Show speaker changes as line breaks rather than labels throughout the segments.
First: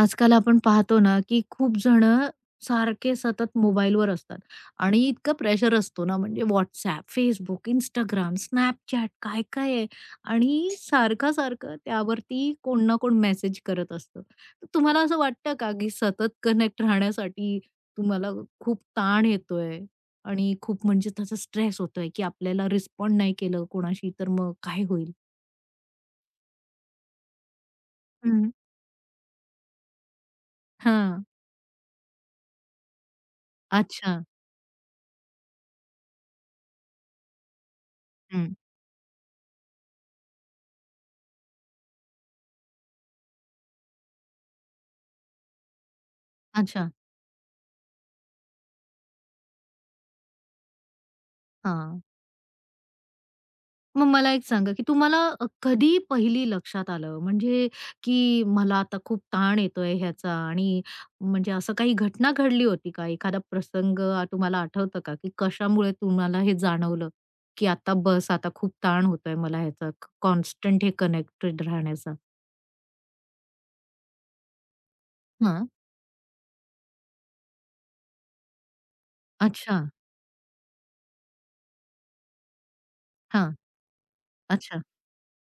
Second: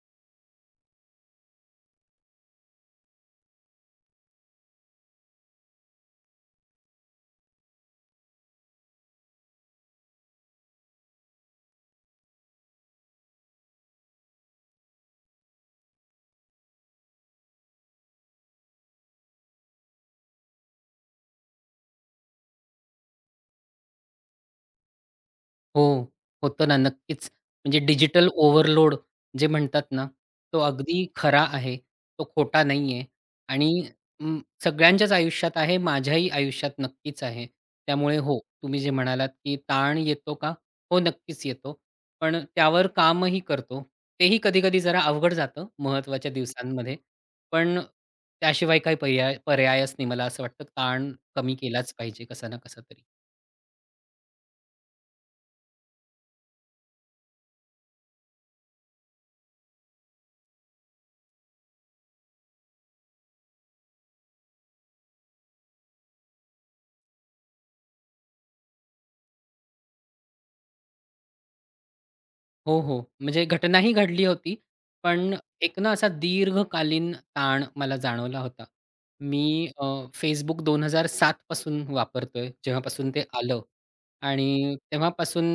आजकाल आपण पाहतो ना, की खूप जण सारखे सतत मोबाईलवर असतात आणि इतकं प्रेशर असतो ना, म्हणजे WhatsApp, Facebook, इंस्टाग्राम, Snapchat काय-काय आहे आणि सारखं-सारखं त्यावरती कोण ना कोण मेसेज करत असतं. तर तुम्हाला असं वाटतं का, की सतत कनेक्ट राहण्यासाठी तुम्हाला खूप ताण येतोय आणि खूप म्हणजे त्याचा स्ट्रेस होतोय, की आपल्याला रिस्पॉन्ड नाही केलं कोणाशी तर मग काय होईल?
हो, होतं ना, नक्कीच. म्हणजे डिजिटल
हं.
ओव्हरलोड जे म्हणतात ना, तो अगदी
हां.
खरा आहे. तो खोटा नाही आहे आणि
अच्छा.
अं, सगळ्यांच्याच आयुष्यात आहे. माझ्याही आयुष्यात नक्कीच आहे. त्यामुळे हो,
हं.
तुम्ही जे म्हणालात, की ताण येतो का? हो, नक्कीच येतो. पण त्यावर कामही करतो. तेही कधी-कधी जरा अवघड जातं महत्त्वाच्या
अच्छा.
दिवसांमध्ये. पण त्याशिवाय काही पर्यायच नाही. मला असं वाटतं ताण कमी केलाच
हां.
पाहिजे कसा ना कसा तरी.
मग मला एक सांगा, की तुम्हाला कधी पहिली लक्षात आलं, म्हणजे की मला आता खूप ताण येतोय ह्याचा आणि म्हणजे असं काही घटना घडली होती का? एखादा प्रसंग तुम्हाला आठवतं का, की कशामुळे तुम्हाला हे जाणवलं, की आता बस आता खूप ताण होतोय मला ह्याचा कॉन्स्टंट हे कनेक्टेड राहण्याचा?
हो, हो. म्हणजे घटना ही घडली होती. पण
हां.
एक ना असा दीर्घकालीन ताण मला जाणवला होता. मी
अच्छा.
अ, Facebook 2007 पासून वापरतोय, जेव्हापासून ते
हां.
आलं आणि
अच्छा.
तेव्हापासून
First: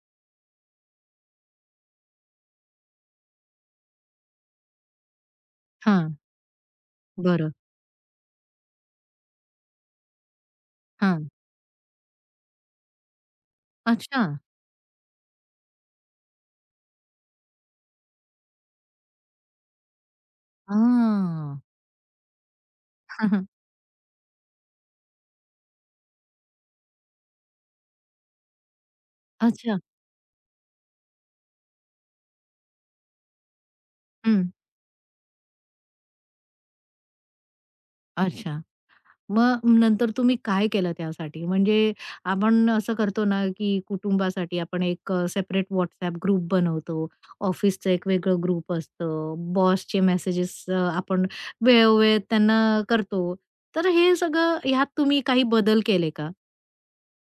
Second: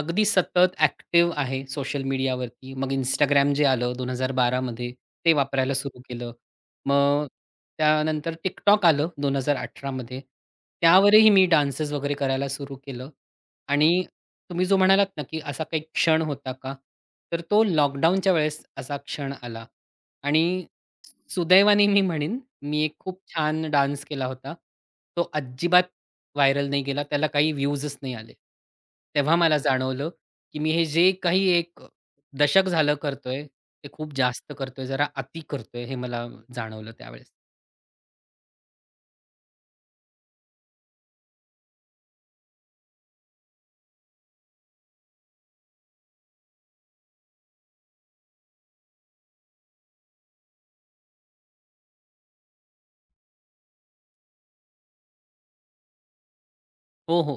अगदी सतत ॲक्टिव्ह आहे सोशल मीडियावरती. मग इंस्टाग्राम जे आलं 2012 मध्ये ते वापरायला सुरू
हां.
केलं. मग
बरं.
त्यानंतर TikTok आलं 2018 मध्ये.
हां.
त्यावरही मी डान्सेस वगैरे करायला सुरू केलं आणि
अच्छा.
तुम्ही जो म्हणालात ना, की असा काही क्षण होता का? तर तो लॉकडाऊनच्या वेळेस असा क्षण आला आणि
हां.
सुदैवाने मी म्हणेन, मी एक खूप छान डान्स केला होता. तो अजिबात व्हायरल नाही गेला. त्याला काही व्ह्यूजच नाही आले. तेव्हा मला
अच्छा.
जाणवलं, की मी हे जे काही एक दशक झालं करतोय, ते खूप
हं.
जास्त करतोय, जरा अति करतोय हे मला जाणवलं त्यावेळेस.
अच्छा. मग नंतर तुम्ही काय केलं त्यासाठी? म्हणजे आपण असं करतो ना, की कुटुंबासाठी आपण एक सेपरेट WhatsApp ग्रुप बनवतो. ऑफिसचं एक वेगळं ग्रुप असतं. बॉसचे मेसेजेस आपण वेळोवेळ त्यांना करतो. तर हे सगळं ह्यात तुम्ही काही बदल केले का?
हो, हो.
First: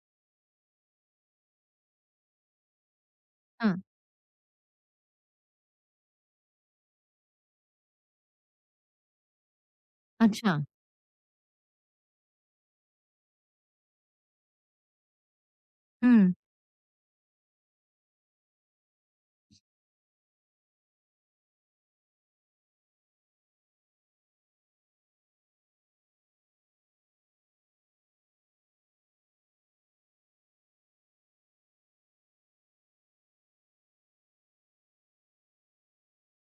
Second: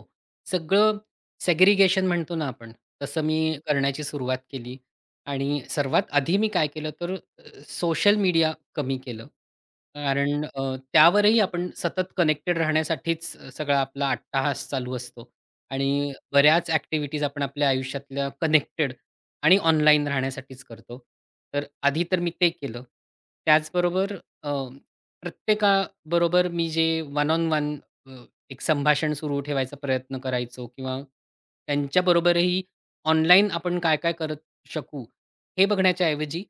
सगळं सेग्रीगेशन म्हणतो ना आपण, तसं मी
हां.
करण्याची सुरुवात केली आणि सर्वात आधी मी काय केलं तर सोशल मीडिया कमी केलं. कारण
अच्छा.
त्यावरही आपण सतत कनेक्टेड राहण्यासाठीच सगळा आपला अट्टाहास चालू असतो आणि
हं,
बऱ्याच ॲक्टिव्हिटीज आपण आपल्या आयुष्यातल्या कनेक्टेड आणि ऑनलाईन राहण्यासाठीच करतो. तर आधी तर मी ते केलं. त्याचबरोबर अ, प्रत्येकाबरोबर मी जे वन ऑन वन एक संभाषण सुरू ठेवायचा प्रयत्न करायचो किंवा त्यांच्याबरोबरही ऑनलाईन आपण काय काय करत शकू हे बघण्याच्या ऐवजी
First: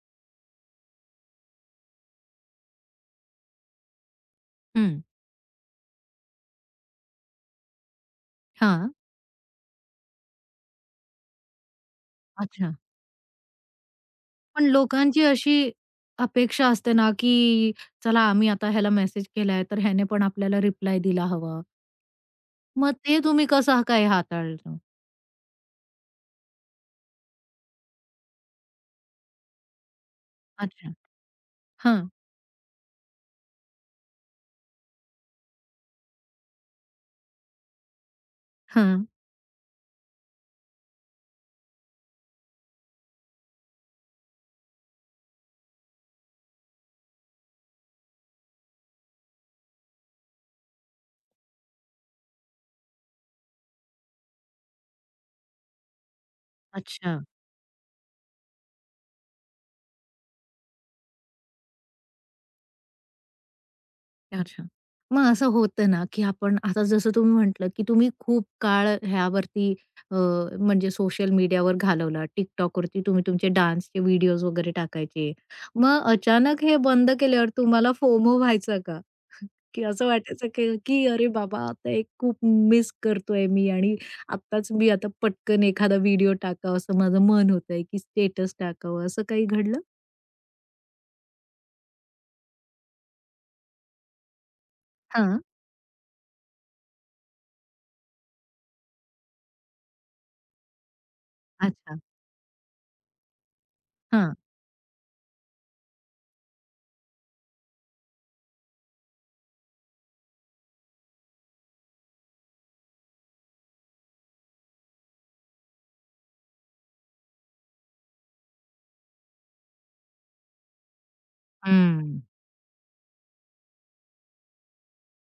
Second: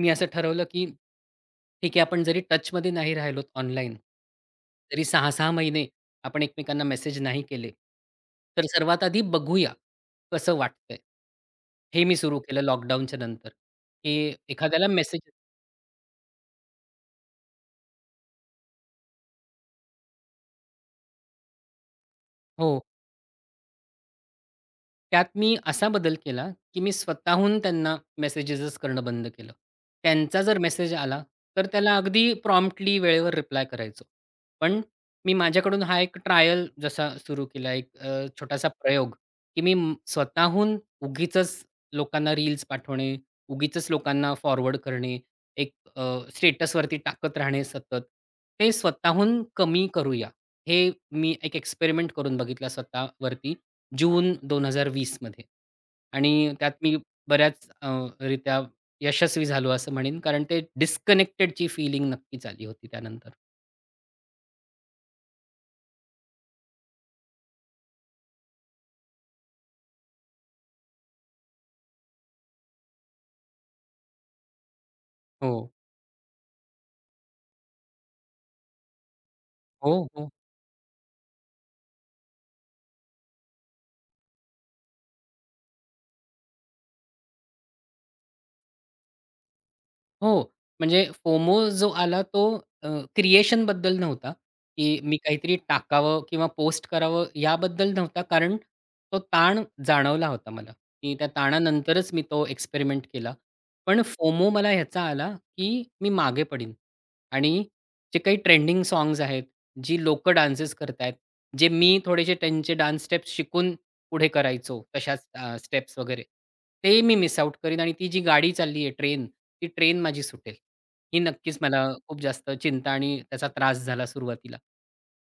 मी असं ठरवलं की ठीक आहे आपण जरी टचमध्ये नाही राहिलोत ऑनलाईन
हं.
जरी सहा सहा महिने आपण एकमेकांना मेसेज नाही केले तर
हां.
सर्वात आधी बघूया कसं वाटतंय हे मी सुरू केलं
अच्छा.
लॉकडाऊनच्या नंतर की
पण
एखाद्याला मेसेज
लोकांची अशी अपेक्षा असते ना, की चला आम्ही आता ह्याला मेसेज केलाय, तर ह्याने पण आपल्याला रिप्लाय दिला हवा
हो.
मग ते तुम्ही कसं काय हाताळलं?
त्यात मी असा बदल केला, की मी स्वतःहून त्यांना मेसेजेसच करणं बंद केलं. त्यांचा जर
अच्छा.
मेसेज आला, तर त्याला
हां,
अगदी प्रॉम्प्टली वेळेवर रिप्लाय करायचो. पण मी माझ्याकडून हा एक ट्रायल जसा सुरू केला, एक छोटासा
हां.
प्रयोग, की मी स्वतःहून उगीचच लोकांना रील्स पाठवणे, उगीचच लोकांना फॉरवर्ड करणे, एक स्टेटसवरती टाकत राहणे सतत, ते स्वतःहून कमी करूया. हे मी एक एक्सपेरिमेंट करून बघितला स्वतःवरती जून 2020 मध्ये आणि त्यात मी
अच्छा,
बऱ्याच रित्या यशस्वी झालो असं म्हणेन, कारण ते डिस्कनेक्टेडची फीलिंग नक्कीच आली होती त्यानंतर.
अच्छा. मग असं होतं ना, की आपण आता जसं तुम्ही म्हटलं, की तुम्ही खूप काळ ह्यावरती अ, म्हणजे सोशल मीडियावर घालवला. TikTokवरती तुम्ही तुमचे डान्सचे व्हिडिओज वगैरे टाकायचे.
हो.
मग अचानक हे बंद केल्यावर तुम्हाला फोमो व्हायचा का? की
हो,
असं
हो.
वाटायचं की की "अरे बाबा, आता एक खूप मिस करतोय मी आणि आत्ताच मी आता पटकन एखादा व्हिडिओ टाकावा असं माझं मन होतंय, की स्टेटस टाकावं." असं काही घडलं?
हो, म्हणजे फोमो जो आला तो अ, बद्दल नव्हता, की मी
हां.
काहीतरी टाकावं किंवा पोस्ट करावं याबद्दल नव्हता. कारण तो ताण जाणवला होता मला, की त्या
अच्छा.
ताणानंतरच मी तो एक्सपेरिमेंट केला. पण
हां.
फोमो मला ह्याचा आला, की मी मागे पडीन आणि जे काही ट्रेंडिंग साँग्स आहेत, जी लोकं डान्सेस करतायत, जे मी थोडेसे त्यांचे डान्स स्टेप्स शिकून पुढे करायचो तशाच स्टेप्स वगैरे, ते मी मिस आऊट करीन आणि ती जी गाडी चालली आहे ट्रेन, ती ट्रेन माझी सुटेल. ही नक्कीच मला खूप
हं.
जास्त चिंता आणि त्याचा त्रास झाला सुरुवातीला.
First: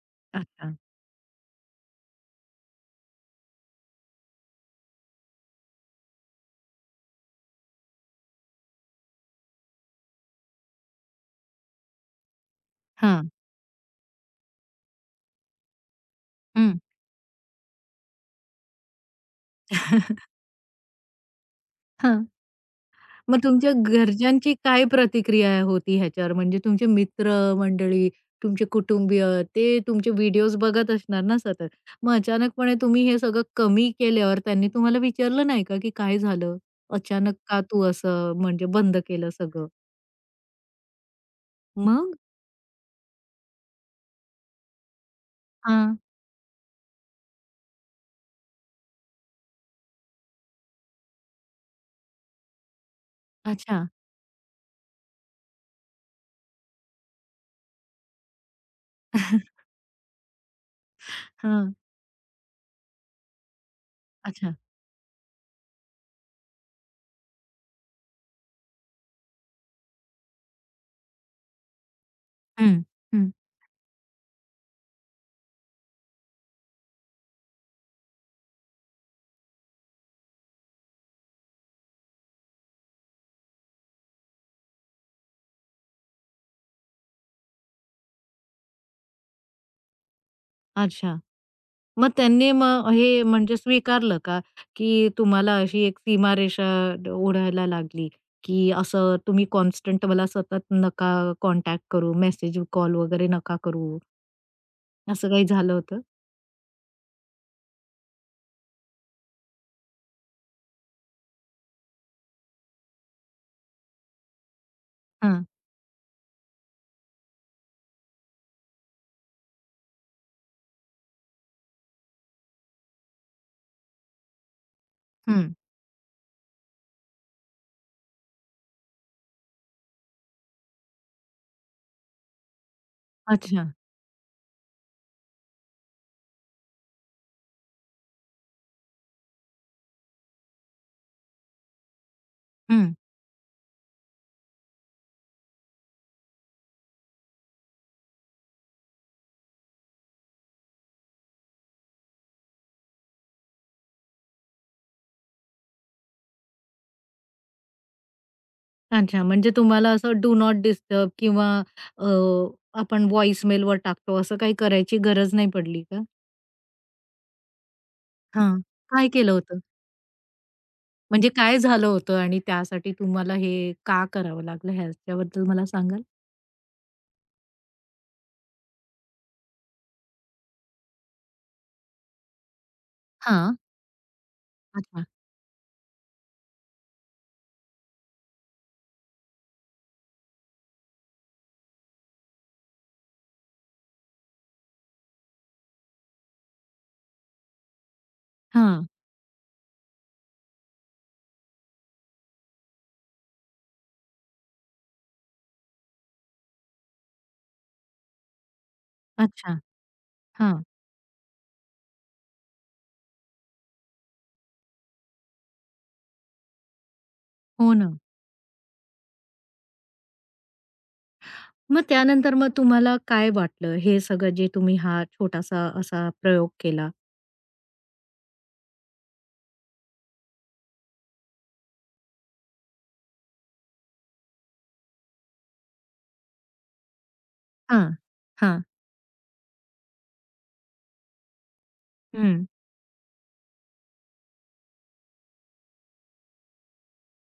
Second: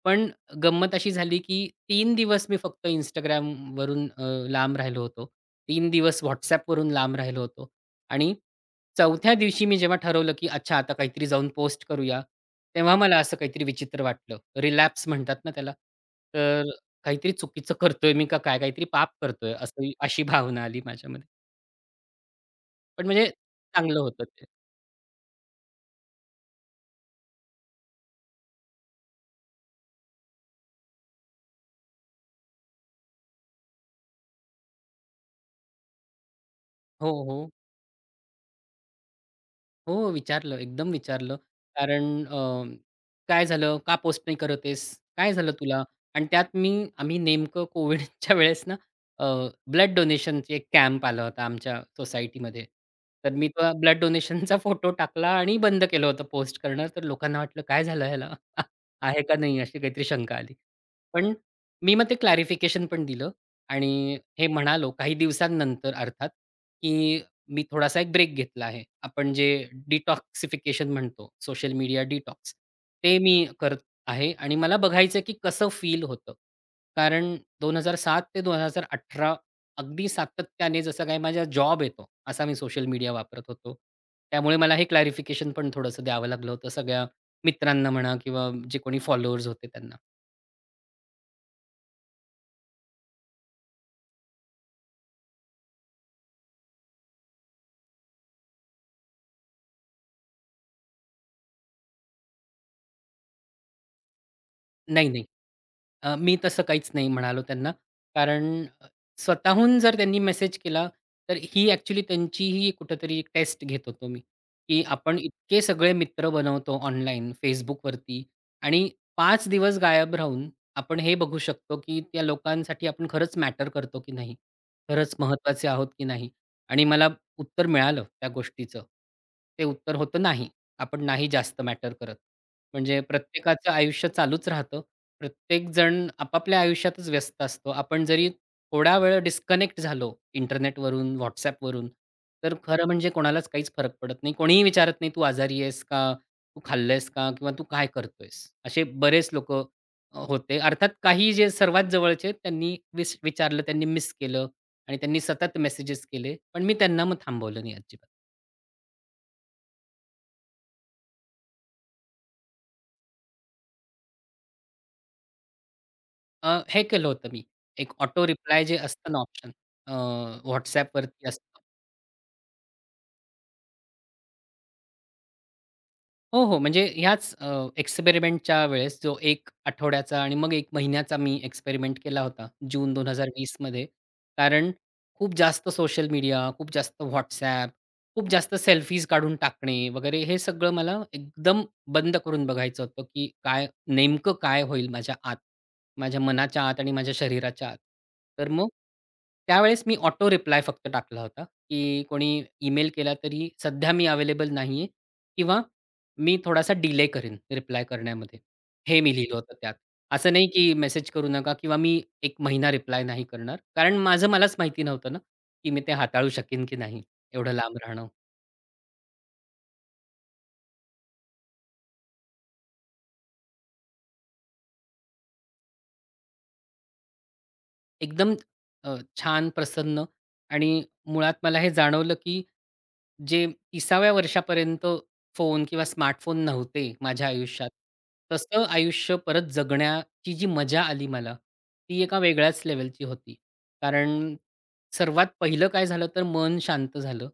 पण
अच्छा.
गंमत अशी झाली, की 3 दिवस मी फक्त Instagramवरून लांब राहिलो होतो. 3 दिवस WhatsAppवरून लांब राहिलो होतो आणि 4थ्या दिवशी मी जेव्हा ठरवलं, की अच्छा आता काहीतरी जाऊन पोस्ट करूया, तेव्हा मला
हां.
असं काहीतरी विचित्र वाटलं. रिलॅप्स म्हणतात ना त्याला. तर
हं.
काहीतरी चुकीचं करतोय मी का काय? काहीतरी पाप करतोय असं अशी भावना आली माझ्यामध्ये.
हां.
पण म्हणजे
मग तुमच्या
चांगलं होतं ते.
घरच्यांची काय प्रतिक्रिया होती ह्याच्यावर? म्हणजे तुमचे मित्र-मंडळी, तुमचे कुटुंबीय, ते तुमचे व्हिडिओज बघत असणार ना सतत. मग अचानकपणे तुम्ही हे सगळं कमी केल्यावर त्यांनी तुम्हाला विचारलं नाही का, की काय झालं?
हो,
अचानक
हो.
का तू असं म्हणजे बंद केलं सगळं?
हो, हो. विचारलं, एकदम विचारलं. कारण
मग?
काय झालं? का पोस्ट नाही करत आहेस? काय झालं तुला?
हां.
आणि त्यात मी आम्ही नेमकं कोविडच्या वेळेस ना अ, ब्लड डोनेशनचा एक कॅम्प आला होता आमच्या सोसायटीमध्ये. तर मी तो
अच्छा.
ब्लड डोनेशनचा फोटो टाकला आणि बंद केलं होतं पोस्ट करणं. तर लोकांना वाटलं, "काय झालं ह्याला? आहे का नाही?" अशी काहीतरी शंका आली. पण
हां.
मी मग ते क्लॅरिफिकेशन पण दिलं आणि हे
अच्छा.
म्हणालो काही दिवसांनंतर अर्थात, की मी थोडासा एक ब्रेक घेतला आहे. आपण जे डिटॉक्सिफिकेशन म्हणतो, सोशल मीडिया डिटॉक्स,
हं.
ते
हं.
मी करत आहे आणि मला बघायचं की कसं फील होतं. कारण 2007 ते 2018 अगदी सातत्याने जसा काही माझा जॉब येतो, असा मी सोशल मीडिया वापरत होतो. त्यामुळे मला हे क्लॅरिफिकेशन पण थोडंसं द्यावं लागलं होतं सगळ्या मित्रांना म्हणा किंवा जे कोणी फॉलोअर्स होते त्यांना.
अच्छा. मग त्यांनी मग हे म्हणजे स्वीकारलं का, की तुम्हाला अशी एक सीमारेषा ओढायला लागली, की असं तुम्ही कॉन्स्टंट मला सतत नका कॉन्टॅक्ट करू, मेसेज, कॉल वगैरे नका करू,
नाही, नाही.
असं काही झालं होतं?
मी तसं काहीच नाही म्हणालो त्यांना. कारण स्वतःहून जर त्यांनी मेसेज केला, तर ही ॲक्चुअली त्यांचीही कुठेतरी टेस्ट घेत होतो मी, की आपण
हं,
इतके सगळे मित्र बनवतो ऑनलाईन Facebookवरती आणि 5 दिवस गायब राहून आपण हे बघू शकतो, की त्या लोकांसाठी आपण खरंच मॅटर करतो की नाही? खरंच
हं.
महत्त्वाचे आहोत की नाही? आणि मला उत्तर मिळालं त्या गोष्टीचं. ते उत्तर होतं नाही. आपण नाही जास्त मॅटर करत. म्हणजे
अच्छा.
प्रत्येकाचं आयुष्य चालूच राहतं. प्रत्येकजण आपापल्या आयुष्यातच व्यस्त असतो. आपण जरी थोडा वेळ डिस्कनेक्ट झालो इंटरनेटवरून, WhatsAppवरून, तर खरं
हं.
म्हणजे कोणालाच काहीच फरक पडत नाही. कोणीही विचारत नाही, "तू आजारी आहेस का? तू खाल्लंयस का? किंवा तू काय करतोयस?" असे बरेच लोकं होते. अर्थात काही जे सर्वात जवळचे त्यांनी विचारलं, त्यांनी मिस केलं आणि त्यांनी सतत मेसेजेस केले. पण मी त्यांना मग थांबवलं नाही अजिबात.
अच्छा. म्हणजे तुम्हाला असं डू नॉट डिस्टर्ब किंवा अ, आपण व्हॉइस मेलवर टाकतो असं काही करायची गरज नाही पडली का?
हे केलं होतं मी. एक ऑटो
हां.
रिप्लाय जे
काय
असतं ना
केलं
ऑप्शन
होतं?
अ, WhatsAppवरती
म्हणजे काय
असतं.
झालं होतं आणि त्यासाठी तुम्हाला हे का करावं लागलं ह्याच्याबद्दल मला सांगा?
हो, हो. म्हणजे ह्याच एक्सपेरिमेंटच्या वेळेस जो एक आठवड्याचा आणि मग एक महिन्याचा मी एक्सपेरिमेंट केला होता जून दोन हजार
हां.
वीसमध्ये. कारण
अच्छा.
खूप जास्त सोशल मीडिया, खूप जास्त WhatsApp, खूप जास्त सेल्फीज काढून टाकणे वगैरे हे सगळं मला एकदम बंद करून बघायचं होतं, की काय नेमकं काय होईल माझ्या आत, माझ्या मनाच्या आत आणि माझ्या शरीराच्या आत. तर मग
हां.
त्यावेळेस मी ऑटो रिप्लाय फक्त टाकला होता, की कोणी ईमेल केला तरी सध्या मी अवेलेबल नाहीये किंवा मी थोडासा डिले करेन रिप्लाय करण्यामध्ये. हे मी लिहिलं
अच्छा.
होतं त्यात. असं नाही
हां.
की मेसेज करू नका किंवा मी एक महिना रिप्लाय नाही करणार. कारण माझं मलाच माहिती नव्हतं ना, की मी ते हाताळू शकेन की नाही एवढं
हो
लांब
ना.
राहणं.
मग त्यानंतर मग तुम्हाला काय वाटलं? हे सगळं जे तुम्ही हा छोटासा असा प्रयोग केला?
एकदम अ, छान, प्रसन्न आणि मुळात मला हे जाणवलं की जे 30व्या वर्षापर्यंत फोन किंवा स्मार्टफोन नव्हते माझ्या आयुष्यात,
हां. हां.
तसं आयुष्य परत जगण्याची जी मजा आली मला, ती एका
हं.
वेगळ्याच लेव्हलची होती. कारण सर्वात पहिलं काय झालं तर मन शांत झालं.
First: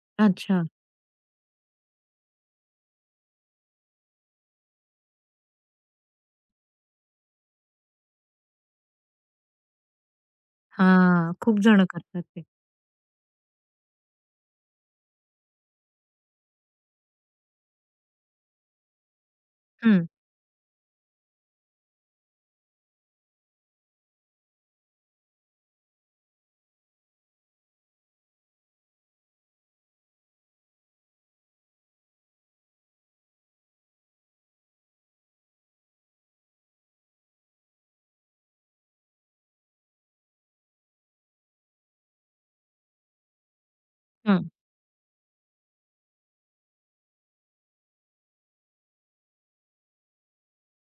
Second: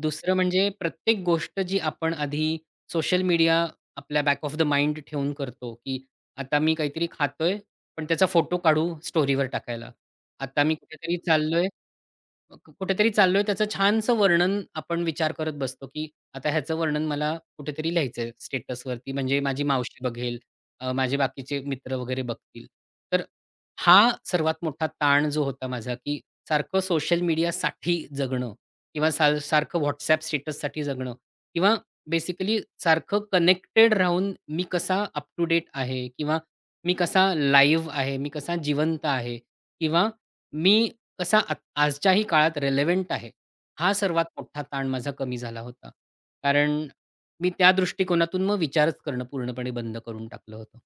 दुसरं
अच्छा.
म्हणजे प्रत्येक गोष्ट जी आपण आधी सोशल मीडिया आपल्या बॅक ऑफ द माइंड ठेवून करतो, की आता मी काहीतरी खातोय, पण त्याचा फोटो काढू स्टोरीवर टाकायला. आता मी कुठेतरी
हां. खूप
चाललोय
जण करतात ते.
अ, क कुठेतरी चाललोय त्याचं छानसं वर्णन आपण विचार करत बसतो, की आता ह्याचं वर्णन मला कुठेतरी लिहायचंय स्टेटसवरती म्हणजे माझी मावशी
हं.
बघेल, माझे बाकीचे मित्र वगैरे बघतील. तर हा सर्वात मोठा ताण जो होता माझा, की सारखं सोशल मीडियासाठी जगणं किंवा सारखं WhatsApp स्टेटससाठी जगणं किंवा बेसिकली सारखं कनेक्टेड राहून मी कसा अप टू डेट आहे किंवा मी कसा लाईव्ह आहे, मी कसा जिवंत आहे किंवा मी कसा आत आजच्याही काळात रिलेव्हंट आहे, हा सर्वात
हं.
मोठा ताण माझा कमी झाला होता. कारण मी त्या दृष्टिकोनातून मग विचारच करणं पूर्णपणे बंद करून टाकलं होतं.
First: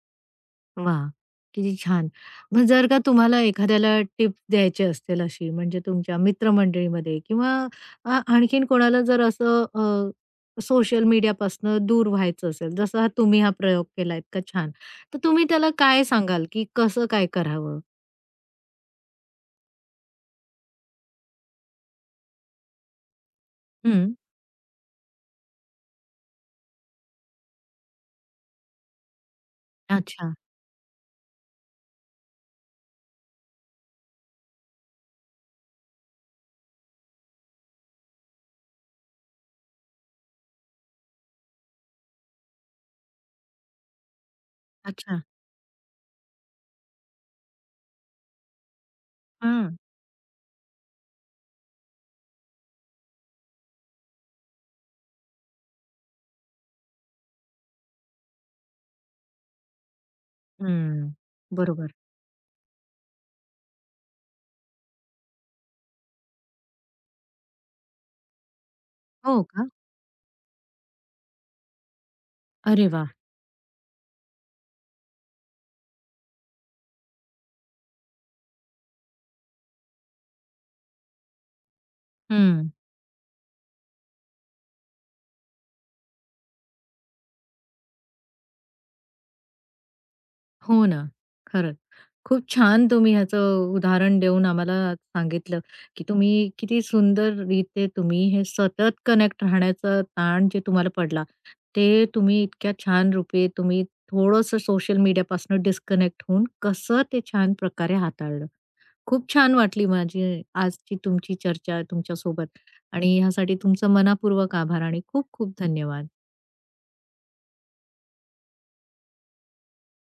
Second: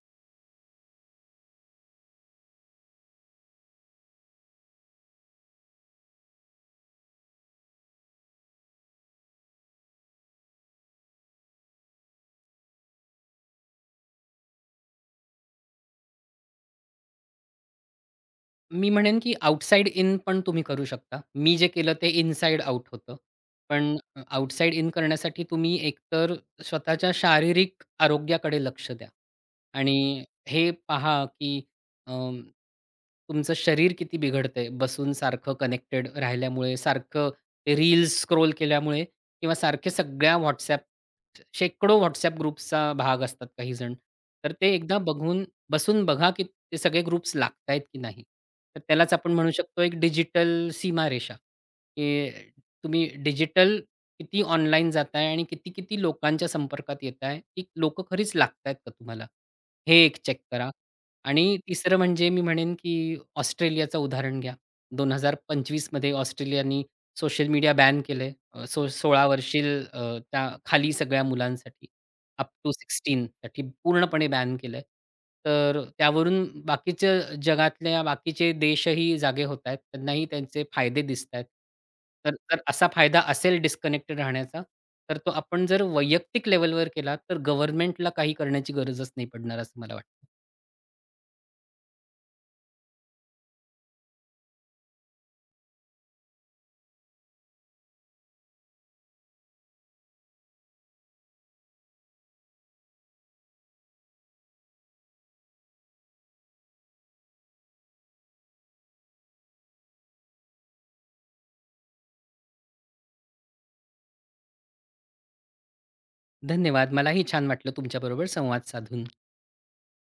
वाह! किती छान. मग जर का तुम्हाला एखाद्याला टिप्स द्यायची असतील अशी म्हणजे तुमच्या मित्रमंडळीमध्ये किंवा आणखीन कोणाला जर असं सोशल मीडियापासून दूर व्हायचं असेल, जसं हा तुम्ही हा प्रयोग केला इतका छान. तर तुम्ही त्याला काय सांगाल, की कसं काय करावं?
मी म्हणेन, की आउटसाइड इन पण तुम्ही करू शकता. मी जे केलं ते इनसाइड आउट होतं. पण
हं.
आउटसाइड इन करण्यासाठी तुम्ही एकतर स्वतःच्या शारीरिक आरोग्याकडे लक्ष द्या आणि
अच्छा,
हे पहा, की अं, तुमचं शरीर किती बिघडतंय बसून सारखं कनेक्टेड राहिल्यामुळे, सारखं ते रील्स स्क्रोल केल्यामुळे किंवा सारखे सगळ्या WhatsApp शेकडो WhatsApp ग्रुप्सचा भाग असतात काही जण. तर ते एकदा
अच्छा.
बघून बसून बघा, की ते सगळे ग्रुप्स लागतायत की नाही. तर त्यालाच आपण म्हणू
हं,
शकतो एक डिजिटल सीमारेषा, की तुम्ही डिजिटल किती ऑनलाईन जाताय आणि किती-किती लोकांच्या संपर्कात येताय, की लोक खरीच लागतायत का तुम्हाला? हे एक चेक करा.
हं.
आणि
बरोबर.
तिसरं म्हणजे मी म्हणेन, की ऑस्ट्रेलियाचं उदाहरण घ्या. 2025 मध्ये ऑस्ट्रेलियानी सोशल मीडिया बॅन केलंय. सो 16
हो
वर्षील
का?
त्या खाली सगळ्या मुलांसाठी. अप टू
अरे वाह!
16 साठी पूर्णपणे बॅन केलंय. तर त्यावरून बाकीच्या जगातल्या बाकीचे देशही जागे होतायत. त्यांनाही त्यांचे फायदे दिसतायत. तर जर
हं.
असा फायदा असेल डिस्कनेक्टेड राहण्याचा, तर तो आपण जर वैयक्तिक लेव्हलवर केला, तर गव्हर्नमेंटला काही करण्याची गरजच नाही पडणार असं मला वाटतं.
हो ना. खरंच. खूप छान तुम्ही ह्याचं उदाहरण देऊन आम्हाला सांगितलं, की तुम्ही किती सुंदर रीते तुम्ही हे सतत कनेक्ट राहण्याचा ताण जे तुम्हाला पडला, ते तुम्ही इतक्या छान रूपे तुम्ही थोडंसं सोशल मीडियापासून डिस्कनेक्ट होऊन कसं ते छान प्रकारे हाताळलं. खूप छान वाटली माझी आजची तुमची चर्चा तुमच्यासोबत आणि ह्यासाठी तुमचं मनःपूर्वक आभार आणि खूप खूप धन्यवाद.
धन्यवाद. मलाही छान वाटलं तुमच्याबरोबर संवाद साधून.